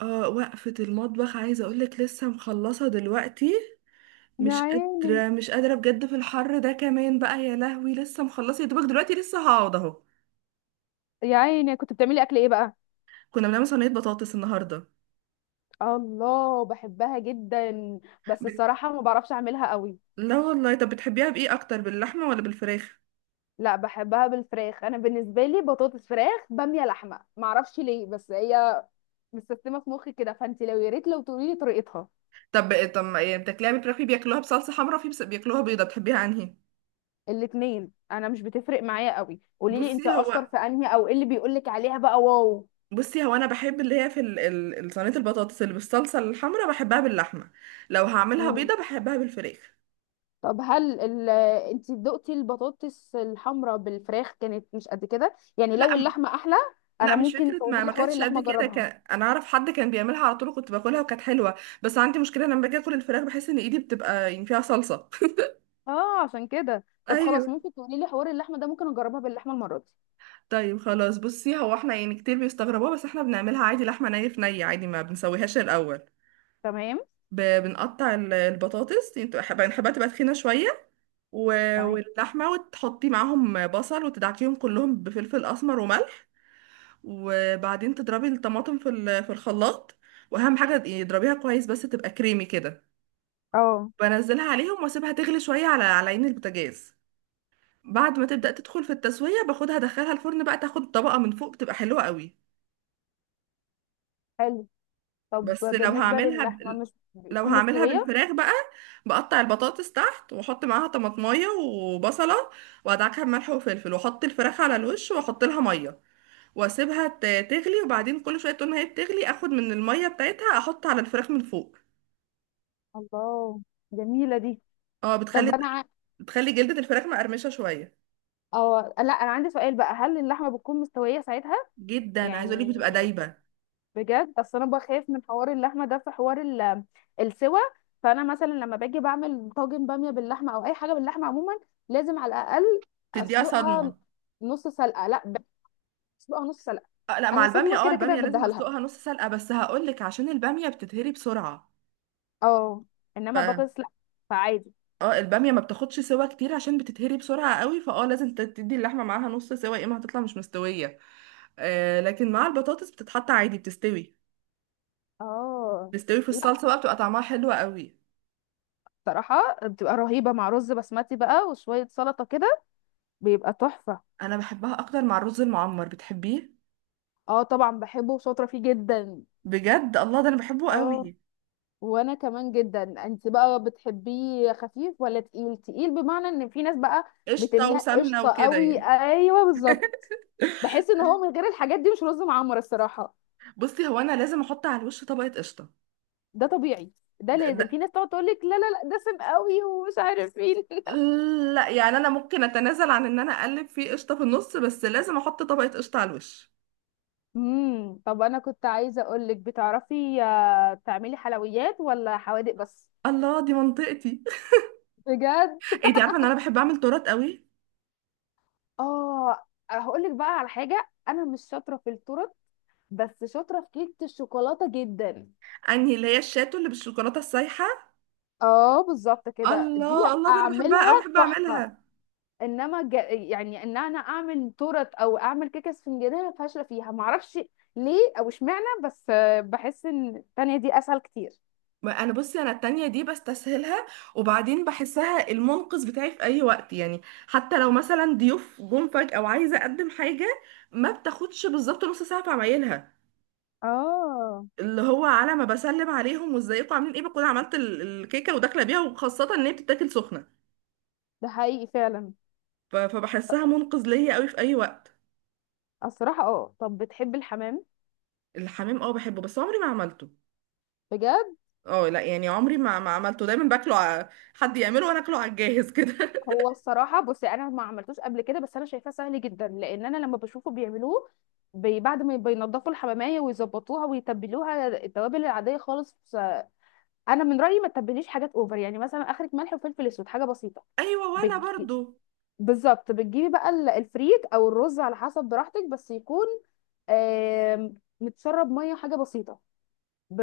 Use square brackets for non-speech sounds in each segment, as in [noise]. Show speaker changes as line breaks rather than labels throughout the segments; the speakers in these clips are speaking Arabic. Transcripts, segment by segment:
اه وقفة المطبخ عايزة اقولك لسه مخلصة دلوقتي.
يا
مش
عيني،
قادرة مش قادرة بجد في الحر ده كمان بقى يا لهوي، لسه مخلصة يا دوبك دلوقتي، لسه هقعد اهو.
يا عيني، كنت بتعملي اكل ايه بقى؟
كنا بنعمل صينية بطاطس النهاردة.
الله، بحبها جدا. بس
بت...
الصراحه ما بعرفش اعملها قوي.
لا والله، طب بتحبيها بإيه أكتر، باللحمة ولا بالفراخ؟
لا، بحبها بالفراخ. انا بالنسبه لي بطاطس، فراخ، باميه، لحمه، ما اعرفش ليه، بس هي متسيستمه في مخي كده. فانت يا ريت لو تقولي لي طريقتها.
طب ما إيه، بتاكليها بالفراخ في بياكلوها بصلصة حمرا، في بياكلوها بيضة، بتحبيها انهي؟
الاثنين، انا مش بتفرق معايا قوي. قولي لي
بصي
انت اشطر
هو
في انهي، او ايه اللي بيقولك عليها بقى. واو.
بصي هو انا بحب اللي هي في صينية البطاطس اللي بالصلصة الحمرا، بحبها باللحمة. لو هعملها بيضة بحبها بالفراخ.
طب هل ال... انت دقتي البطاطس الحمراء بالفراخ كانت مش قد كده؟ يعني لو
لا،
اللحمه احلى.
لا
انا
مش
ممكن
فكرة،
تقولي
ما
لي
ما
حوار
كانتش قد
اللحمه
كده،
اجربها؟
كان انا اعرف حد كان بيعملها على طول وكنت باكلها وكانت حلوة. بس عندي مشكلة لما باجي اكل الفراخ بحس ان ايدي بتبقى يعني فيها صلصة.
اه، عشان كده.
[laughs]
طب خلاص،
ايوه.
ممكن تقولي لي حوار اللحمه ده؟ ممكن اجربها باللحمه المره دي.
طيب خلاص، بصي هو احنا يعني كتير بيستغربوها، بس احنا بنعملها عادي، لحمة ني في ني عادي، ما بنسويهاش الاول.
تمام.
بنقطع البطاطس، يعني بنحبها تبقى تخينة شوية، و...
تمام.
واللحمة، وتحطي معاهم بصل وتدعكيهم كلهم بفلفل اسمر وملح. وبعدين تضربي الطماطم في في الخلاط. واهم حاجة اضربيها كويس بس تبقى كريمي كده.
اه،
بنزلها عليهم واسيبها تغلي شويه على على عين البوتاجاز. بعد ما تبدا تدخل في التسويه باخدها ادخلها الفرن بقى، تاخد طبقه من فوق بتبقى حلوه قوي.
حلو. طب،
بس لو
بالنسبه
هعملها ب...
للحمه مش
لو
بتكون
هعملها
مستويه؟
بالفراخ بقى، بقطع البطاطس تحت واحط معاها طماطمايه وبصله، وادعكها بملح وفلفل، واحط الفراخ على الوش واحط لها ميه، واسيبها تغلي، وبعدين كل شويه طول ما هي بتغلي اخد من الميه بتاعتها احط على الفراخ من فوق.
الله، جميلة دي.
اه
طب
بتخلي، بتخلي جلدة الفراخ مقرمشه شويه.
اه، لا، انا عندي سؤال بقى، هل اللحمه بتكون مستويه ساعتها؟
جدا، عايزه اقول لك
يعني،
بتبقى دايبه،
بجد، اصل انا بخاف من حوار اللحمه ده، في حوار السوا. فانا مثلا لما باجي بعمل طاجن باميه باللحمه او اي حاجه باللحمه عموما، لازم على الاقل
تديها
اسلقها
صدمه.
نص سلقه. لا، اسلقها نص سلقه.
آه، لا مع
انا
البامية،
صدمه
اه
كده كده
البامية لازم
بديها لها.
بسلقها نص سلقة، بس هقولك عشان البامية بتتهري بسرعة.
اه،
ف
انما البطاطس لا. فعادي.
اه البامية ما بتاخدش سوا كتير عشان بتتهري بسرعة قوي، فاه لازم تدي اللحمة معاها نص سوا، يا اما هتطلع مش مستوية. آه لكن مع البطاطس بتتحط عادي، بتستوي،
اه،
بتستوي في
لا،
الصلصة بقى، بتبقى طعمها حلو قوي.
بصراحه بتبقى رهيبه مع رز بسمتي بقى وشويه سلطه كده. بيبقى تحفه.
انا بحبها اكتر مع الرز المعمر، بتحبيه؟
اه، طبعا بحبه وشاطره فيه جدا.
بجد الله، ده انا بحبه
اه،
قوي.
وانا كمان جدا. انت بقى بتحبيه خفيف ولا تقيل تقيل؟ بمعنى ان في ناس بقى
قشطة
بتملاه
وسمنة
قشطه
وكده
قوي.
يعني.
ايوه، بالظبط.
[laughs]
بحس ان هو من غير الحاجات دي مش رز معمر الصراحه.
بصي هو انا لازم احط على الوش طبقة قشطة.
ده طبيعي. ده
ده,
لازم. في
ده
ناس تقعد تقول لك لا، لا، لا، دسم قوي ومش عارف ايه. [laughs]
لا يعني انا ممكن اتنازل عن ان انا اقلب فيه قشطه في النص، بس لازم احط طبقه قشطه على الوش.
طب، انا كنت عايزه اقول لك، بتعرفي تعملي حلويات ولا حوادق بس؟
الله، دي منطقتي.
بجد.
[laughs] ايه دي، عارفه ان انا بحب اعمل تورت قوي.
اه، هقول لك بقى على حاجه، انا مش شاطره في الطرق، بس شاطره في كيكه الشوكولاته جدا.
انهي، اللي هي الشاتو اللي بالشوكولاته السايحه؟
اه، بالظبط كده دي.
الله الله، ده انا بحبها
اعملها
قوي، بحب
تحفه.
اعملها.
انما، يعني ان انا اعمل تورت او اعمل كيكه اسفنجيه فاشله فيها، معرفش ليه او اشمعنى. بس بحس ان التانية دي اسهل كتير.
ما انا بصي انا التانية دي بستسهلها، وبعدين بحسها المنقذ بتاعي في اي وقت يعني. حتى لو مثلا ضيوف جم فجأة وعايزه اقدم حاجه، ما بتاخدش بالظبط نص ساعه في عمايلها.
اه،
اللي هو على ما بسلم عليهم وازيكم عاملين ايه بكون عملت الكيكه وداخله بيها، وخاصه ان هي بتتاكل سخنه.
ده حقيقي فعلا.
فبحسها منقذ ليا قوي في اي وقت.
الصراحه. اه، طب بتحب الحمام؟
الحمام اه بحبه، بس عمري ما عملته.
بجد.
اه لا يعني عمري ما عملته، دايما باكله حد يعمله وانا اكله على الجاهز كده. [laughs]
هو الصراحه، بصي انا ما عملتوش قبل كده، بس انا شايفاه سهل جدا، لان انا لما بشوفه بيعملوه، بعد ما بينضفوا الحماميه ويظبطوها ويتبلوها التوابل العاديه خالص. انا من رايي ما تتبليش حاجات اوفر. يعني، مثلا، اخرك ملح وفلفل اسود حاجه بسيطه.
ايوه وانا
بتج...
برضو.
بالظبط، بتجيبي بقى الفريك او الرز على حسب براحتك، بس يكون آم، متشرب ميه حاجه بسيطه.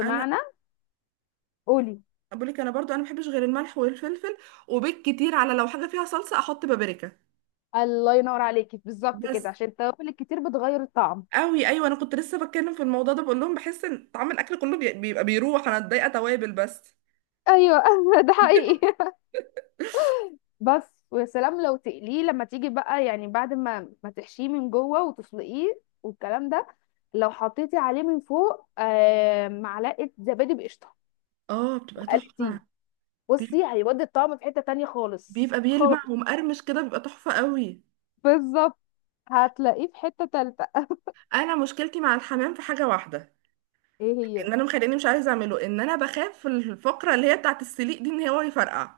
انا
قولي.
بقول لك، انا برضو انا ما بحبش غير الملح والفلفل، وبالكتير على لو حاجه فيها صلصه احط بابريكا.
الله ينور عليكي! بالظبط كده،
بس
عشان التوابل الكتير بتغير الطعم.
قوي، ايوه انا كنت لسه بتكلم في الموضوع ده، بقول لهم بحس ان طعم الاكل كله بيبقى بيروح، انا اتضايقه توابل بس.
ايوه. [laughs] ده حقيقي. بس ويا سلام لو تقليه لما تيجي بقى، يعني بعد ما تحشيه من جوه وتسلقيه والكلام ده، لو حطيتي عليه من فوق معلقه زبادي بقشطه
اه بتبقى
وقلتيه،
تحفة. بي-
بصي هيودي الطعم في حتة تانية خالص
بيبقى
خالص.
بيلمع ومقرمش كده، بيبقى تحفة قوي.
بالظبط. هتلاقيه في حتة تالتة.
انا مشكلتي مع الحمام في حاجة واحدة،
ايه
ان
هي؟
انا مخليني مش عايزة اعمله ان انا بخاف في الفقرة اللي هي بتاعت السليق دي ان هو يفرقع.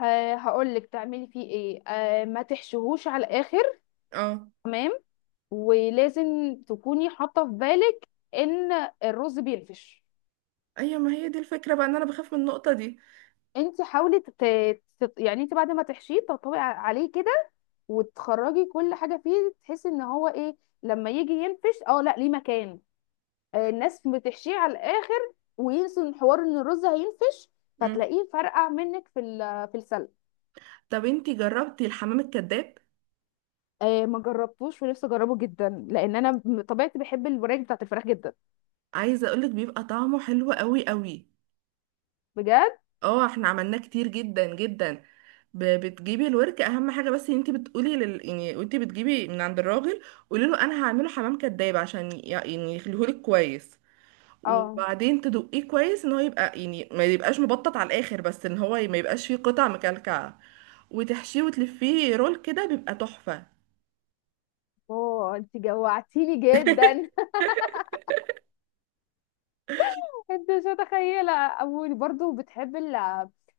آه، هقول لك تعملي فيه ايه. ما تحشوهوش على الاخر.
اه.
تمام. ولازم تكوني حاطه في بالك ان الرز بينفش.
ايوه ما هي دي الفكرة بقى، ان انا بخاف من النقطة دي.
انت حاولي يعني انت بعد ما تحشيه تطبقي عليه كده، وتخرجي كل حاجه فيه، تحسي ان هو ايه لما يجي ينفش. اه، لا ليه مكان. الناس بتحشيه على الاخر وينسوا ان حوار ان الرز هينفش،
مم.
فتلاقيه فرقع منك في في السلق.
طب انتي جربتي الحمام الكذاب؟
ما جربتوش ونفسي اجربه جدا، لان انا بطبيعتي بحب الوراك بتاعت الفراخ جدا.
عايزة اقولك بيبقى طعمه حلو قوي قوي.
بجد.
اه احنا عملناه كتير جدا جدا. بتجيبي الورك اهم حاجه، بس انت بتقولي يعني وانت بتجيبي من عند الراجل قولي له انا هعمله حمام كداب عشان يعني يخليهولك كويس.
اه.
وبعدين تدقيه كويس ان هو يبقى يعني ما يبقاش مبطط على الاخر، بس ان هو ما يبقاش فيه قطع مكلكعه. وتحشيه وتلفيه رول كده، بيبقى تحفه.
اوه، انت جوعتيني جدا!
[laughs]
[laughs] انت مش متخيله. اول، برضو، بتحب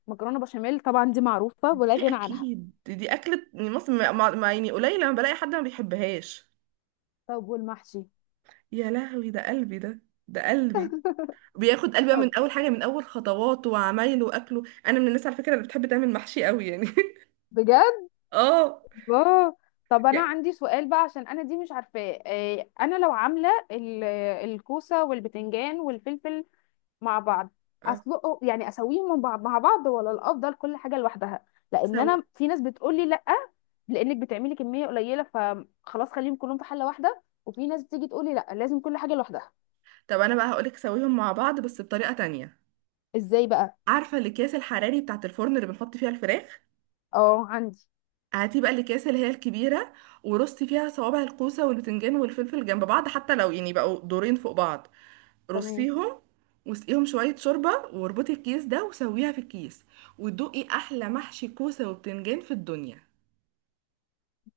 المكرونه بشاميل. طبعا دي معروفه ولا
دي
غنى عنها.
اكيد، دي اكله يعني مصر، يعني قليل لما بلاقي حد ما بيحبهاش.
طب، والمحشي؟
يا لهوي ده قلبي ده، ده قلبي. بياخد قلبه من
طب.
اول حاجه، من اول خطواته وعمايله واكله، انا من الناس على فكره اللي بتحب تعمل محشي قوي يعني.
بجد.
[laughs] اه.
الله. طب، انا
يعني.
عندي سؤال بقى عشان انا دي مش عارفاه. انا لو عامله الكوسه والبتنجان والفلفل مع بعض،
اه.
اسلقه؟ يعني اسويهم مع بعض، ولا الافضل كل حاجه لوحدها؟
سو
لان انا في ناس بتقول لي لا، لانك بتعملي كميه قليله فخلاص خليهم كلهم في حله واحده، وفي ناس بتيجي تقول لي لا، لازم كل حاجه لوحدها.
طب انا بقى هقولك سويهم مع بعض بس بطريقه تانية.
ازاي بقى؟
عارفه الاكياس الحراري بتاعه الفرن اللي بنحط فيها الفراخ؟
اه، عندي.
هاتي بقى الاكياس اللي هي الكبيره، ورصي فيها صوابع الكوسه والبتنجان والفلفل جنب بعض، حتى لو يعني بقوا دورين فوق بعض
تمام.
رصيهم، واسقيهم شويه شوربه واربطي الكيس ده وسويها في الكيس، وتدوقي احلى محشي كوسه وبتنجان في الدنيا.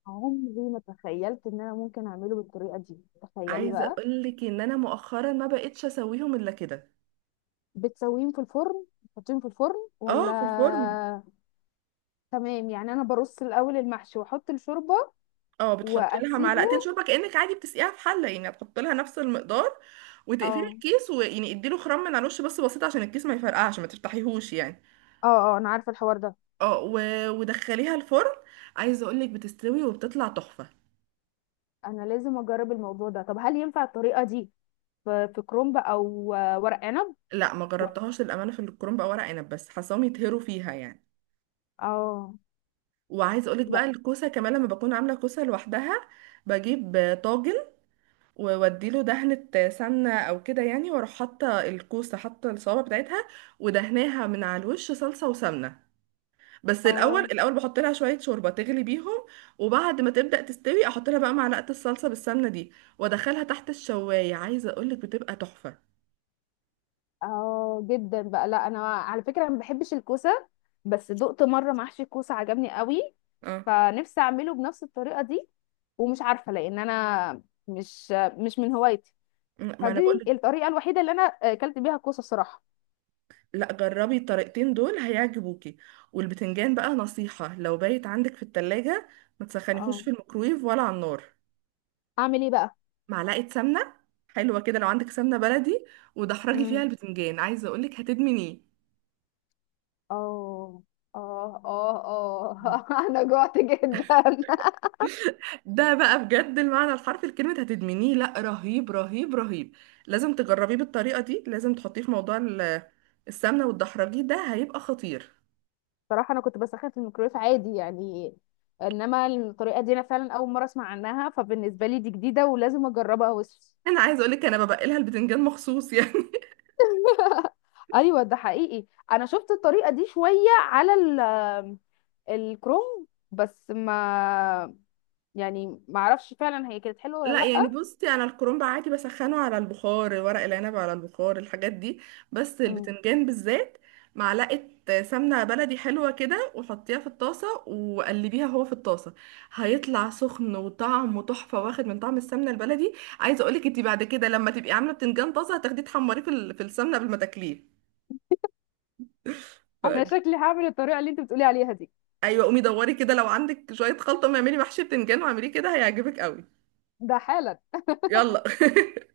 عمري ما تخيلت ان انا ممكن اعمله بالطريقه دي. تخيلي
عايزه
بقى.
اقول لك ان انا مؤخرا ما بقتش اسويهم الا كده.
بتسويهم في الفرن؟ تحطيهم في الفرن ولا؟
اه في الفرن.
تمام. يعني انا برص الاول المحشي واحط الشوربه
اه بتحط لها
واسيبه.
معلقتين شوربه كانك عادي بتسقيها في حله، يعني هتحط لها نفس المقدار. وتقفلي
اه.
الكيس، ويعني اديله خرم من على الوش بس بسيط عشان الكيس ما يفرقعش، ما تفتحيهوش يعني.
اه. اه، انا عارفه الحوار ده.
اه و... ودخليها الفرن، عايزه اقول لك بتستوي وبتطلع تحفه.
انا لازم اجرب الموضوع ده. طب، هل ينفع الطريقه دي في كرومب او ورق عنب؟
لا ما
و-
جربتهاش للامانه في الكرنب او ورق عنب، بس حاساهم يتهروا فيها يعني.
اه.
وعايزه اقول لك
لا.
بقى الكوسه كمان لما بكون عامله كوسه لوحدها، بجيب طاجن ووديله دهنة سمنة أو كده يعني، وأروح حاطة الكوسة، حاطة الصوابع بتاعتها ودهناها من على الوش صلصة وسمنة. بس الأول
اه.
الأول بحط لها شوية شوربة تغلي بيهم، وبعد ما تبدأ تستوي أحط لها بقى معلقة الصلصة بالسمنة دي، وأدخلها تحت الشواية، عايزة أقولك بتبقى تحفة.
اه، جدا بقى. لا، انا على فكره، انا ما بحبش الكوسه، بس دقت مره محشي الكوسه عجبني قوي،
اه
فنفسي اعمله بنفس الطريقه دي. ومش عارفه، لان انا مش من هوايتي.
ما أنا
فدي
بقولك،
الطريقه الوحيده اللي انا اكلت بيها الكوسه الصراحه.
لا جربي الطريقتين دول هيعجبوكي. والبتنجان بقى نصيحة، لو بايت عندك في التلاجة ما تسخنيهوش
اه،
في الميكرويف ولا على النار.
اعمل ايه بقى؟
معلقة سمنة حلوة كده لو عندك سمنة بلدي، ودحرجي فيها
امم
البتنجان، عايزة اقولك هتدمنيه.
اه. اه. اه. اه. [laughs] انا جوعت جدا.
ده بقى بجد المعنى الحرفي لكلمة هتدمنيه، لا رهيب رهيب رهيب. لازم تجربيه بالطريقة دي، لازم تحطيه في موضوع السمنة والدحرجي ده، هيبقى خطير.
[laughs] صراحه انا كنت بسخن في الميكرويف عادي يعني. انما الطريقه دي انا فعلا اول مره اسمع عنها، فبالنسبه لي دي جديده ولازم اجربها. وش.
انا عايزة اقولك انا ببقلها البتنجان مخصوص [laughs] يعني.
[laughs] ايوه. ده حقيقي. انا شفت الطريقه دي شويه على ال الكروم، بس ما يعني ما اعرفش فعلا هي كانت حلوه
لا
ولا.
يعني بصي انا الكرنب عادي بسخنه على البخار، ورق العنب على البخار، الحاجات دي، بس
لا،
البتنجان بالذات معلقه سمنه بلدي حلوه كده وحطيها في الطاسه وقلبيها هو في الطاسه، هيطلع سخن وطعمه تحفه واخد من طعم السمنه البلدي. عايزه اقولك انت بعد كده لما تبقي عامله بتنجان طازه هتاخديه تحمريه في في السمنه قبل ما تاكليه. ف...
انا شكلي هعمل الطريقه اللي انت بتقولي عليها دي.
ايوه قومي دوري كده، لو عندك شويه خلطه ما اعملي محشي بتنجان واعمليه كده، هيعجبك قوي.
ده حالا.
يلا. [laughs]